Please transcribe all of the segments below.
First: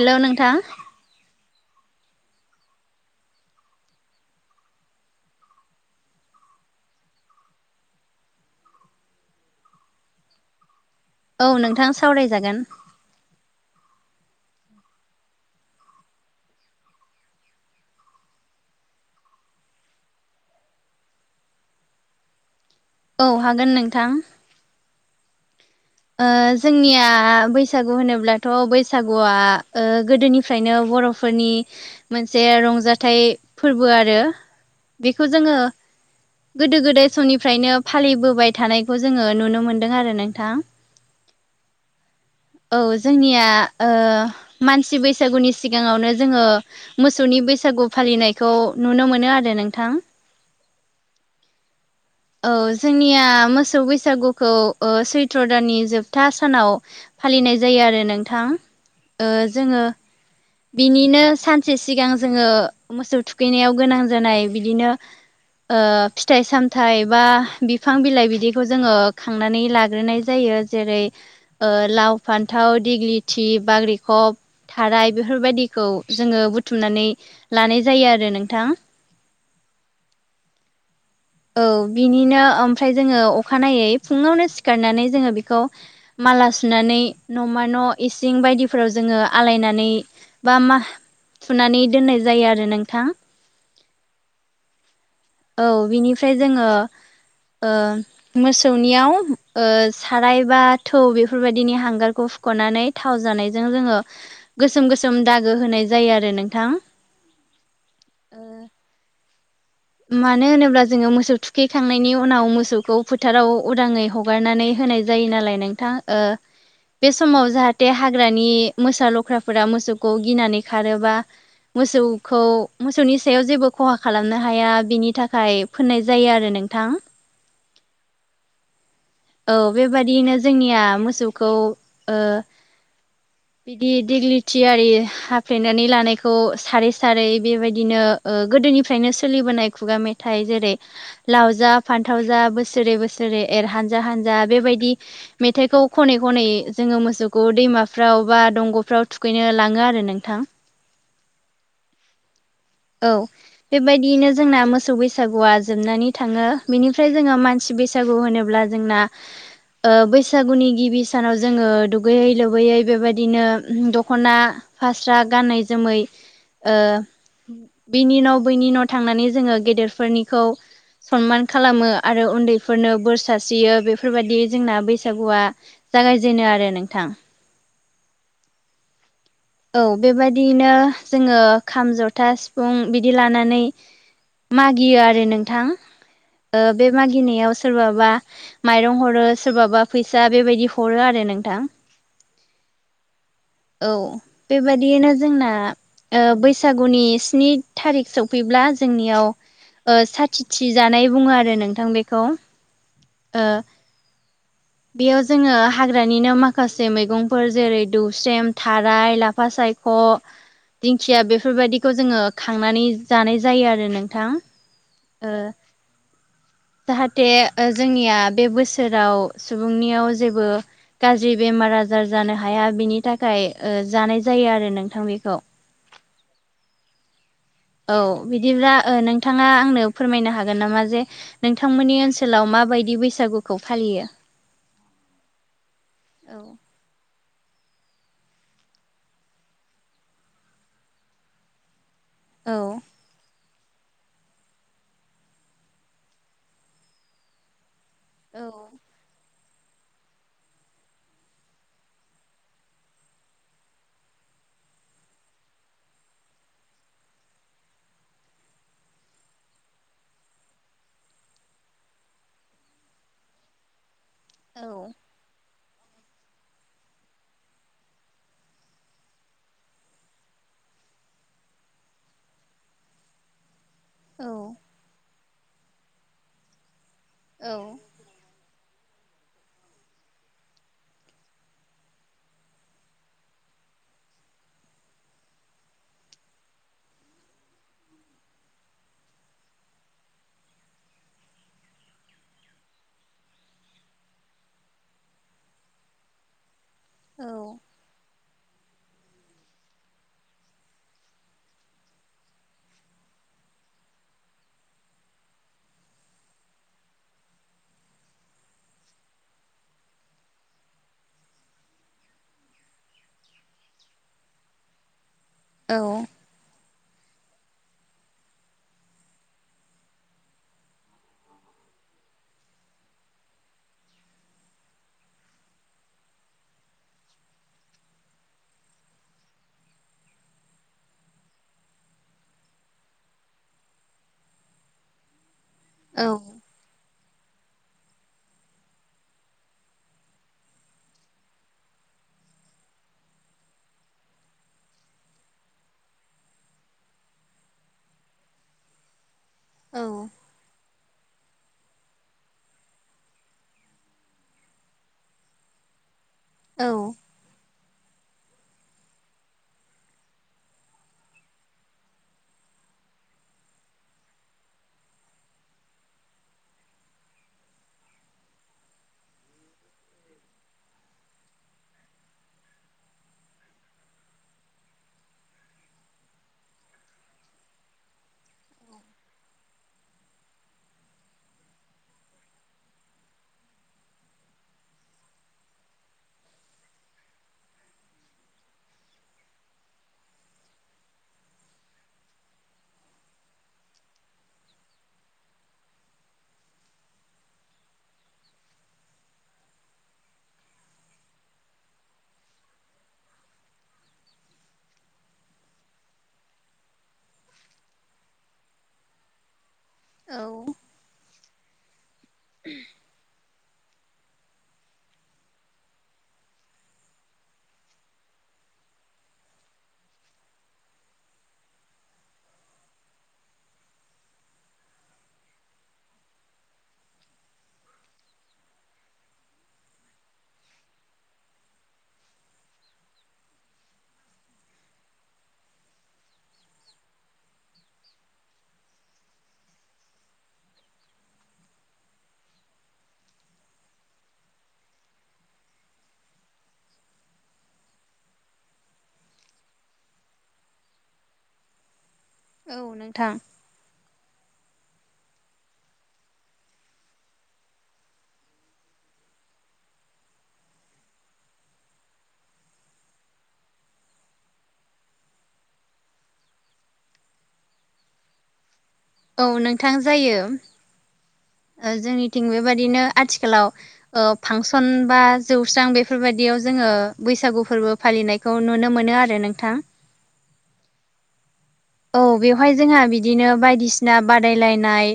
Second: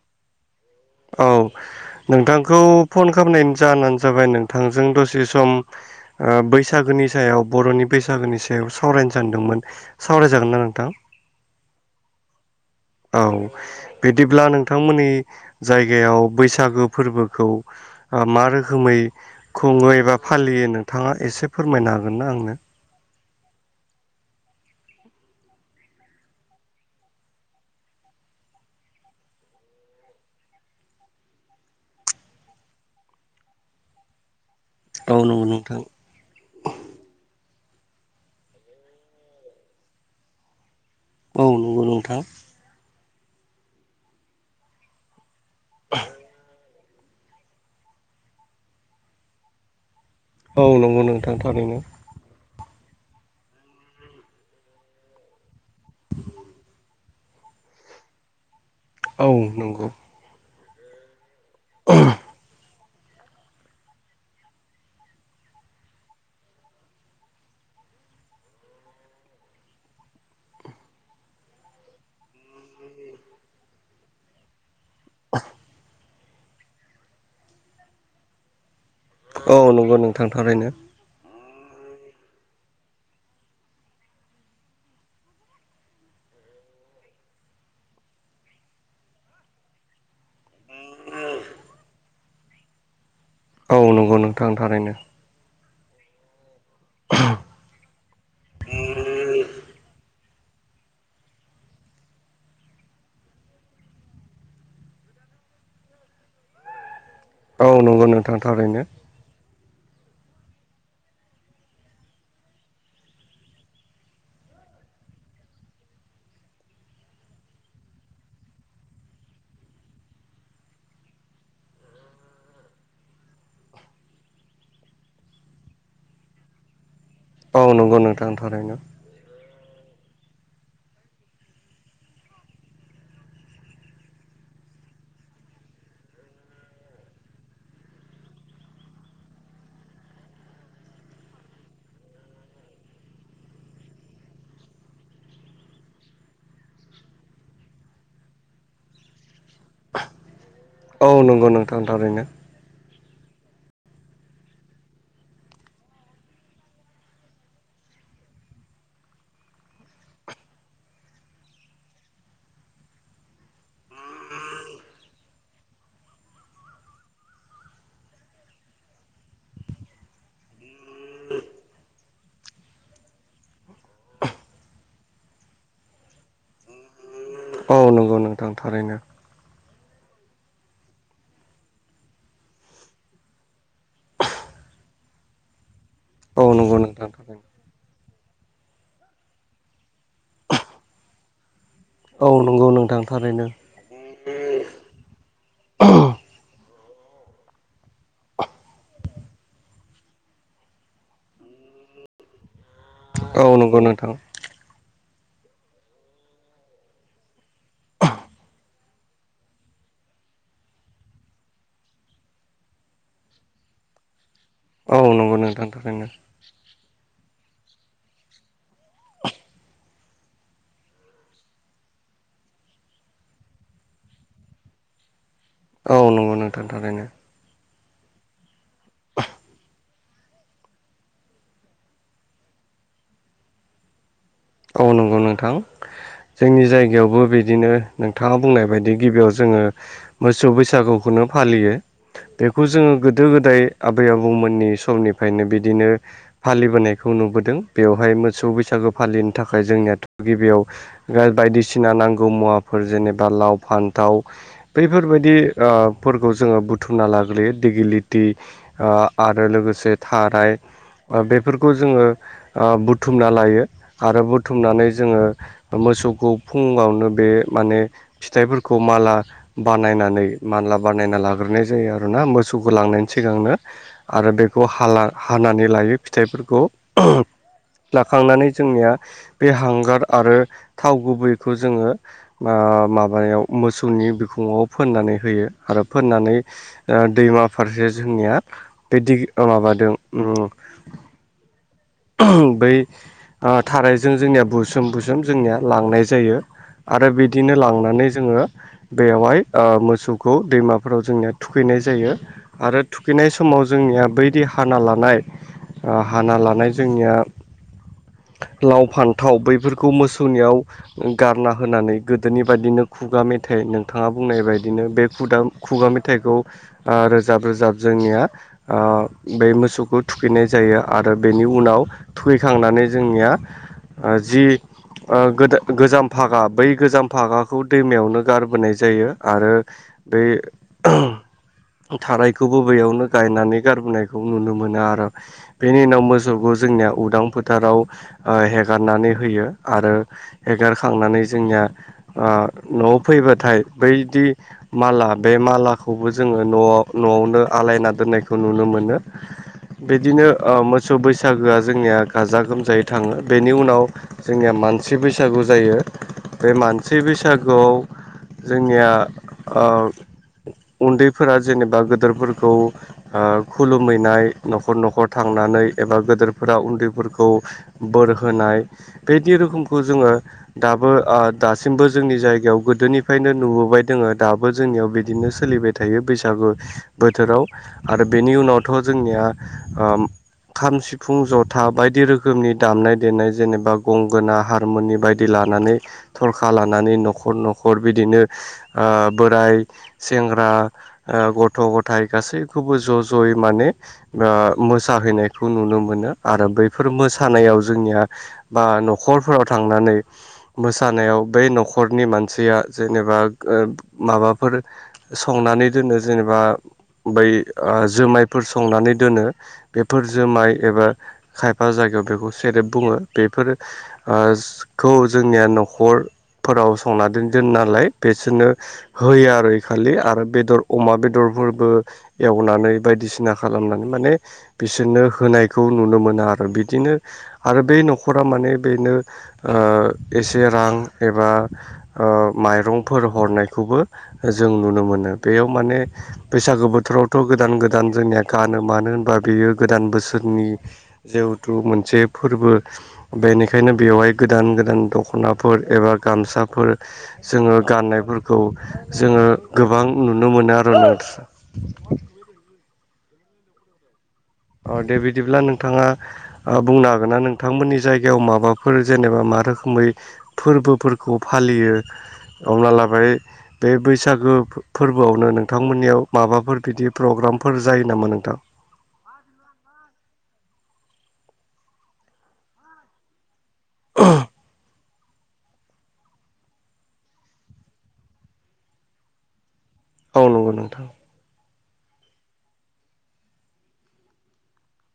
Hello नोंथां। औ नोंथांखौ फन खालामनाय जानो जाबाय नोंथांजों दसे सम बैसागोनि सायाव बर'नि बैसागोनि सायाव सावरायनो सानदोंमोन। सावरायजागोन ना नोंथां? औ नोंथां सावरायजागोन। औ बिदिब्ला नोंथांमोननि जायगायाव बैसागु फोरबोखौ मा रोखोमै खुङो एबा फालियो नोंथाङा एसे फोरमायनो हागोन ना आंनो? औ हागोन नोंथां। ओ जोंनिया बैसागु होनोब्लाथ' बैसागुआ ओ गोदोनिफ्रायनो बर' फोरनि मोनसे रंजाथाइ फोरबो आरो। औ बेखौ नंगौ जोङो नोंथां गोदो गोदाय समनिफ्रायनो फालिबोबाय थानायखौ जोङो नुनो मोनदों आरो नोंथां। औ नंगौ नोंथां औ जोंनिया मानसि बैसागुनि सिगाङावनो जोङो मोसौनि बैसागु फालिनायखौ नुनो मोनो आरो नोंथां। औ नंगौ नोंथां थारैनो। औ जोंनिया मोसौ बैसागुखौ सैत्र' दाननि जोबथा सानाव फालिनाय जायो आरो नोंथां। ओ औ जोङो नंगौ। बिनिनो सानसे सिगां जोङो मोसौ थुखैनायाव गोनां जानाय बिदिनो ओ फिथाइ सामथाइ बा बिफां बिलाइ बिदिखौ जोङो खांनानै लाग्रोनाय जायो। जेरै ओ लाव फान्थाव दिग्लिथि बाग्रिखब थाराय बेफोरबायाददिखौ जोङो बुथुमनानै लानाय जायो आरो नोंथां। औ नंगौ नोंथां थारैनो। औ बिनिनो ओमफ्राय जोङो अखानायै फुङावनो सिखारनानै जोङो खौ माला सुनानै न'मा न' इसिं बायदिफोराव जोङो आलायनानै बा मा थुनानै दोननाय जायो आरो नोंथां। औ नंगौ नोंथां थारैनो। औ बिनिफ्राय जोङो ओ मोसौनियाव ओ साराय बा थौ बेफोरबायदिनि हांगारखौ फुख'नानै थाव जानायजों जोङो गोसोम गोसोम दागो होनाय जायो आरो नोंथां। औ नंगौ नोंथां थारैनो। मानो होनोब्ला जोङो मोसौ थुखैखांनायनि उनाव मोसौखौ फोथाराव उदाङै ह गारनानै होनाय जायो नालाय नोंथां ओ बे समाव जाहाटे हाग्रानि मोसा लख्राफोरा मोसौखौ गिनानै खारो बा मोसौखौ मोसौनि सायाव जेबो खहा खालामनो हाया बिनि थाखाय फोननाय जायो आरो नोंथां। औ नंगौ नोंथां थारैनो। औ बेबादियैनो जोंनिया मोसौखौ ओ [inaudible] बिदि दिगलिथियारि हाफ्लेनानै लानायखौ सारै सारै बेबायदिनो ओ गोदोनिफ्रायनो सोलिबोनाय खुगा मेथाइ जेरै लावजा फान्थाव जा बोसोरै बोसोरै एर हानजा हानजा बेबायदि मेथाइखौ खनै खनै जोङो मोसौखौ दैमाफ्राव बा दंग'फ्राव थुखैनो लाङो आरो नोंथां। औ नंगौ नोंथां थारैनो। औ बेबायदियैनो जोंना मोसौ बैसागुआ जोबनानै थाङो बेनिफ्राय जोङो मानसि बैसा बैसागु होनोब्ला जोंना ओ बैसागुनि गिबि सानाव जोङो दुगैयै लोबैयै बेबायदिनो दख'ना फास्रा गानै जोमै बिनि न' बैनि न' थांनानै जोङो गेदेरफोरनिखौ सनमान खालामो आरो उन्दैफोरनो बोर सारस्रियो बेफोरबायदि जोंना बैसागुआ जागायजेनो आरो नोंथां। औ नंगौ नोंथां थारैनो। औ, बेबायदियैनो जोङो खाम जथा सिफुं बिदि लानानै मागियो आरो नोंथां औ नंगौ बे ओ नोंथां थारैनो मागिनायाव सोरबाबा माइरं हरो सोरबाबा फैसा बेबायदि हरो आरो नोंथां। औ नंगौ नोंथां थारैनो। औ बेबादियैनो जोंना ओ बैसागुनि स्नि थारिख सफैब्ला जोंनियाव ओ साथिथि जानाय बुङो आरो नोंथां बेखौ। औ नंगौ नोंथां। बेयाव जोङो हाग्रानिनो माखासे मैगंफोर जेरै दौस्रेम थाराय ला फा सायख' दिंखिया बेफोरबायदिखौ जोङो खांनानै जानाय जायो आरो नोंथां। औ नंगौ नोंथां थारैनो। जाहाटे ओ जोंनिया बे बोसोराव सुबुंनियाव जेबो गाज्रि बेमार आजार जानो हाया बिनि थाखाय ओ जानाय जायो आरो नोंथां बेखौ। औ नंगौ नोंथां थारैनो। औ बिदिब्ला ओ नोंथाङा आंनो फोरमायनो हागोन नामा जे नोंथांमोननि ओनसोलाव माबायदि बैसागुखौ फालियो? औ नंगौ नोंथां। औ जोंनि जायगायावबो बिदिनो नोंथाङा बुंनाय बायदि गिबियाव जोङो मोसौ बैसागुखौनो फालियो बेखौ औ जोङो गोदो गोदाय आबै आबौमोननि समनिफायनो बिदिनो फालिबोनायखौ नुबोदों। बेवहाय मोसौ औ बैसागो फालिनो थाखाय जोंनियाथ' गिबियाव बायदिसिना नांगौ मुवाफोर जेनेबा लाव, फान्थाव बैफोरबायदि फोरफोरखौ ओ जोङो बुथुमना लाग्रोयो दिगिलिटि ओ आरो लोगोसे थाराय ओ बेफोरखौ जोङो ओ बुथुमना लायो। आरो बुथुमनानै औ जोङो मोसौखौ फुङावनो बे माने फिथाइफोरखौ माला बानायनानै मानला बानायना लाग्रोनाय जायो आरोना मोसौखौ लांनायनि सिगांनो। आरो औ बेखौ [unintelligible] हानानै लायो फिथाइफोरखौ [unintelligible] औ। लाखांनानै जोंनिया बे हांगार आरो थाव गुबैखौ जोङो माबायाव मोसौनि बिखङाव फोननानै होयो आरो फोननानै ओ दैमा फारसे जोंनिया [unintelligible] माबादों [unintelligible] [unintelligible] बै ओ थाराइजों जोंनिया बुसोम बुसोम जोंनिया लांनाय जायो। आरो बिदिनो लांनानै जोङो। बेयावहाय मोसौखौ दैमाफोराव जोंनिया थुखैनाय जायो। आरो थुखैनाय समाव जोंनिया बैदि हाना लानाय हाना लानाय जोंनिया लाव, फान्थाव बैफोरखौ मोसौनियाव गारना होनानै गोदोनि बायदिनो खुगा मेथाइ नोंथाङा बुंनाय बायदिनो बे खुदा खुगा मेथाइखौ ओ रोजाब रोजाब जोंनिया ओ बे मोसौखौ थुखैनाय जायो आरो बेनि उनाव थुखैखांनानै जोंनिया ओ जि ओ [unintelligible] गोजाम फागा बै गोजाम भागाखौ दैमायावनो गारबोनाय जायो आरो दै [unintelligible] थारायखौबो बैयावनो गायनानै गारबोनायखौ नुनो मोनो आरो। बेनि उनाव मोसौखौ जोंनिया उदां फोथाराव ओ हेगारनानै होयो आरो हेगारखांनानै जोंनिया ओ न'आव फैबाथाय बैदि माला बे मालाखौबो जोङो न'आव न'आवनो आलायना दोननायखौ नुनो मोनो। बिदिनो ओ मोसौ बैसागोआ जोंनिया गाजा गोमजायै थाङो बेनि उनाव जोंनिया मानसि बैसागु जायो। बे औ मानसि बैसागुआव जोंनिया ओ उन्दैफोरा जेनेबा गोदोरफोरखौ ओ खुलुमहैनाय न'खर न'खर थांनानै एबा गदोरफोरा उन्दैफोरखौ बोर होनाय बेदि रोखोमखौ जोङो दाबो ओ दासिमबो जोंनि जायगायाव गोदोनिफ्रायनो नुबोबाय दोङो दाबो जोंनियाव बिदिनो सोलिबाय। थायो बैसागु बोथोराव आरो बेनि उनावथ' जोंनिया ओ खाम, सिफुं, जथा बायदि रोखोमनि दामनाय देनाय जेनेबा गंगोना हारमुनि बायदि लानानै थरखा लानानै न'खर न'खर बिदिनो ओ बोराय सेंग्रा ओ गथ' गथाय गासैखौबो ज' ज'यै माने ओ मोसाहैनायखौ नुनो मोनो आरो बैफोर [unintelligible] थानायाव जोंनिया बा न'खरफोराव थांनानै मोसानायाव बै न'खरनि मानसिया जेनेबा [unintelligible] माबाफोर संनानै दोनो जेनेबा बै ओ जुमायफोर संनानै दोनो। बेफोर औ जोमाइ एबा खायफा जायगायाव बेखौ सेरेब बुङो बेफोर [unintelligible] जोंनिया न'खरफोराव संनानै दोन दोन नालाय बिसोरनो होयो आरो ए खालि आरो बेदर अमा बेदरफोरबो एवनानै बायदिसिना खालामनानै माने बिसोरनो होनायखौ नुनो मोनो आरो बिदिनो आरो बै न'खरा माने बेनो ओ एसे रां एबा ओ माइरंफोर हरनायखौबो जों नुनो मोनो बेयाव माने बैसागो बोथोरावथ' गोदान गोदान जोंनिया गानो मानो होनबा बेयो गोदान बोसोरनि जेहुथु मोनसे फोरबो बेनिखायनो बेवहाय गोदान गोदान दख'नाफोर एबा गामसाफोर जोङो गाननायफोरखौ जोङो गोबां नुनो मोनो आरो न [inaudible] औ नोंथां अ दे बिदिब्ला नोंथाङा ओ बुंनो हागोना नोंथांमोननि जायगायाव माबाफोर जेनेबा मा रोखोमै फोरबोफोरखौ फालियो अब्ला लाबाय बे बैसागो फोरबोआवनो नोंथांमोननियाव माबाफोर बिदि प्रग्रामफोर जायो नामा नोंथां? औ नोंथां जायो जोंनिथिं बेबादिनो आथिखालाव ओ फांसन बा जौस्रां बेफोरबायदियाव जोङो बैसागु फोरबो फालिनायखौ नुनो मोनो आरो नोंथां। औ नंगौ नोंथां औ बेवहाय जोंहा बिदिनो बायदिसिना बादायलायनाय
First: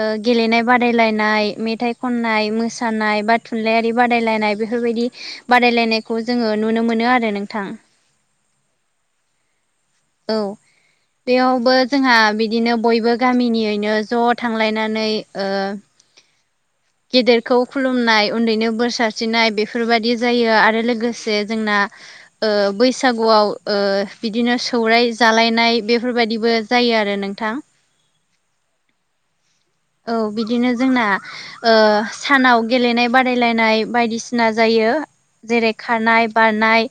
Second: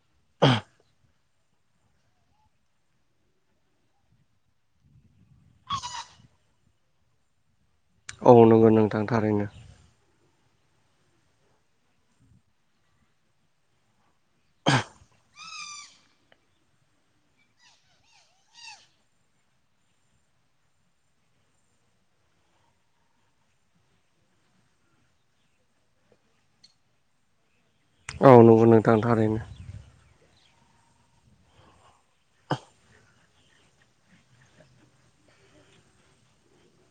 ओ गेलेनाय बादायलायनाय नाय मेथाइ खननाय मोसानाय बा थुनलाइयारि बादायलायनाय बेफोरबायदि बादायलायनायखौ जोङो नुनो मोनो आरो नोंथां। औ नंगौ नोंथां थारैनो‌ औ बेयावबो जोंहा बिदिनो बयबो गामिनियैनो ज' थांलायनानै ओ गेदेरखौ खुलुमनाय उन्दैनो बोर सारस्रिनाय बेफोरबायदि जायो आरो लोगोसे जोंना ओ बैसागुआव ओ बिदिनो सौराय जालायनाय बेफोरबायाददिबो जायो आरो नोंथां औ नंगौ नोंथां थारैनो औ बिदिनो जोंना ओ सानाव गेलेनाय बादायलायनाय बायदिसिना जायो। जेरै खारनाय बारनाय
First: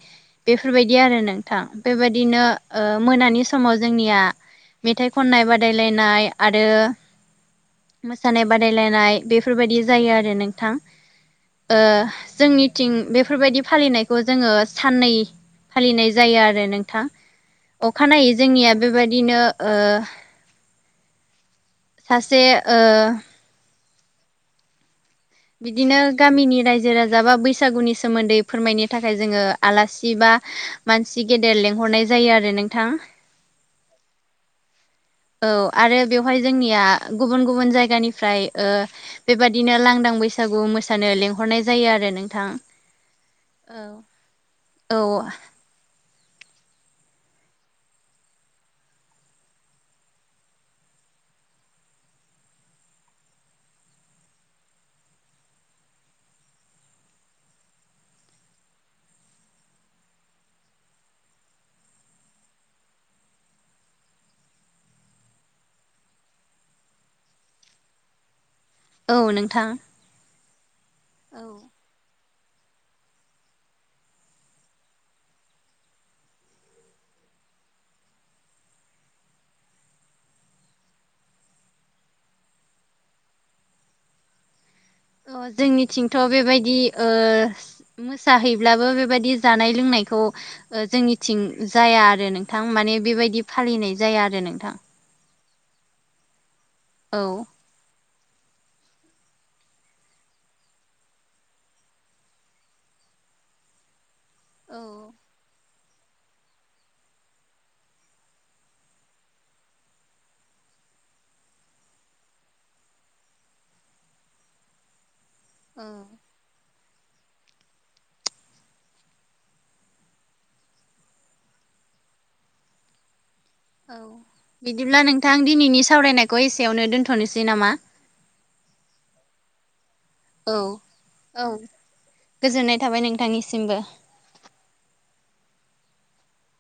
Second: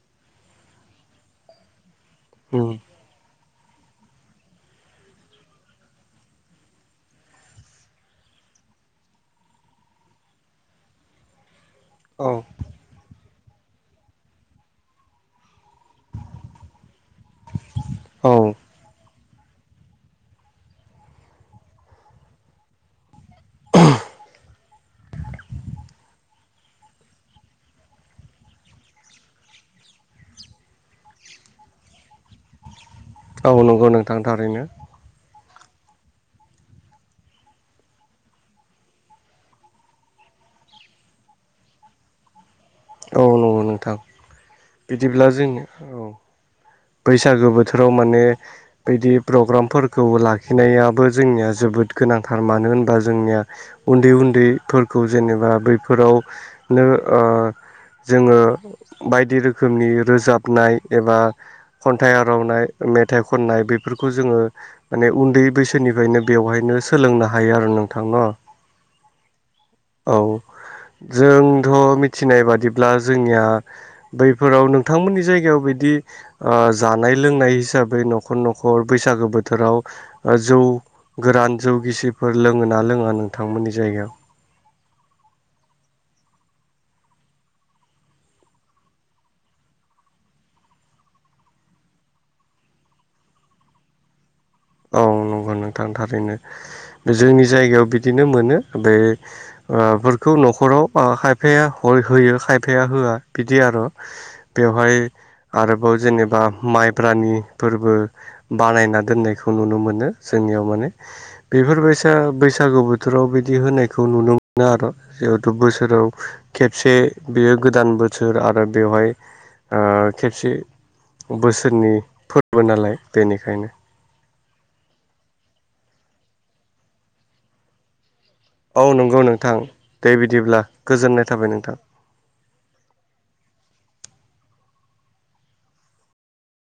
बेफोरबायदि आरो नोंथां बेबायदिनो उम ओ मोनानि समाव जोंनिया मेथाइ खननाय बादायलायनाय आरो मोसानाय बादायलायनाय बेफोरबायदि जायो आरो नोंथां ओ औ जोंनिथिं बेफोरबायदि फालिनायखौ जोङो साननै फालिनाय जायो आरो नोंथां औ अखानायै जोंनिया बेबायदिनो ओ सासे ओ बिदिनो गामिनि रायजो राजा बा बैसागुनि सोमोन्दै फोरमायनो थाखाय जोङो आलासि बा मानसि गेदेर लेंंहरनाय जायो आरो नोंथां। औ नंगौ नोंथांनि थारैनो औ आरो बेवहाय जोंनिया गुबुन गुबुन जायगानिफ्राय ओ बेबादिनो लांदां बैसागु मोसानो लेंंहरनाय जायो आरो नोंथां [unintelligible] औ नोंथां औ बिदिब्ला जों औ बैसागो बोथोराव माने बिदि प्रग्रामफोरखौ लाखिनायाबो जोंनिया जोबोद गोनांथार मानो होनबा जोंनिया उन्दै उन्दैफोरखौ जेनेबा बैफोरावनो ओ जोङो बायदि रोखोमनि रोजाबनाय एबा खन्थाइ आरावनाय मेथाइ खननाय बेफोरखौ जोङो माने उन्दै बैसोनिफ्रायनो बेवहायनो सोलोंनो हायो आरो नोंथां न औ नोंथां औ औ जोंथ' मिथिनाय बादिब्ला जोंनिया बैफोराव नोंथांमोननि जायगायाव बिदि जानाय लोंनाय हिसाबै न'खर न'खर बैसागो बोथोराव ओ जौ गोरान जौ गिसिफोर लोङो ना लोङा नोंथांमोननि जायगायाव? अ जोंनिथिंथ' बेबायदि ओ मोसाहैब्लाबो बेबायदि जानाय लोंनायखौ ओ जोंनिथिं जाया आरो नोंथां माने बेबायदि फालिनाय जाया आरो नोंथां। औ नंगौ नोंथां थारैनो। बे औ जोंनि जायगायाव बिदिनो मोनो बे ओ फोरखौ न'खराव खायफाया होयो खायफाया होआ बिदि आर'। औ बेवहाय आरोबाव जेनेबा माइब्रानि फोरबो बानायना दोननायखौ नुनो मोनो जोंनियाव माने बेफोरबायसा बैसागु बोथोराव बिदि होनायखौ नुनो मोनो आरो जिहेथु औ बोसोराव खेबसे बेयो गोदान बोसोर आरो बेवहाय ओ खेबसे बोसोरनि फोर्बो नालाय बेनिखायनो। औ बिदिब्ला नोंथां दिनैनि सावरायनायखौ एसेयावनो दोन्थ'नोसै नामा? औ नंगौ नोंथां दे औ बिदिब्ला गोजोननाय औ थाबाय नोंथां। गोजोननाय थाबाय नोंथांनिसिमबो।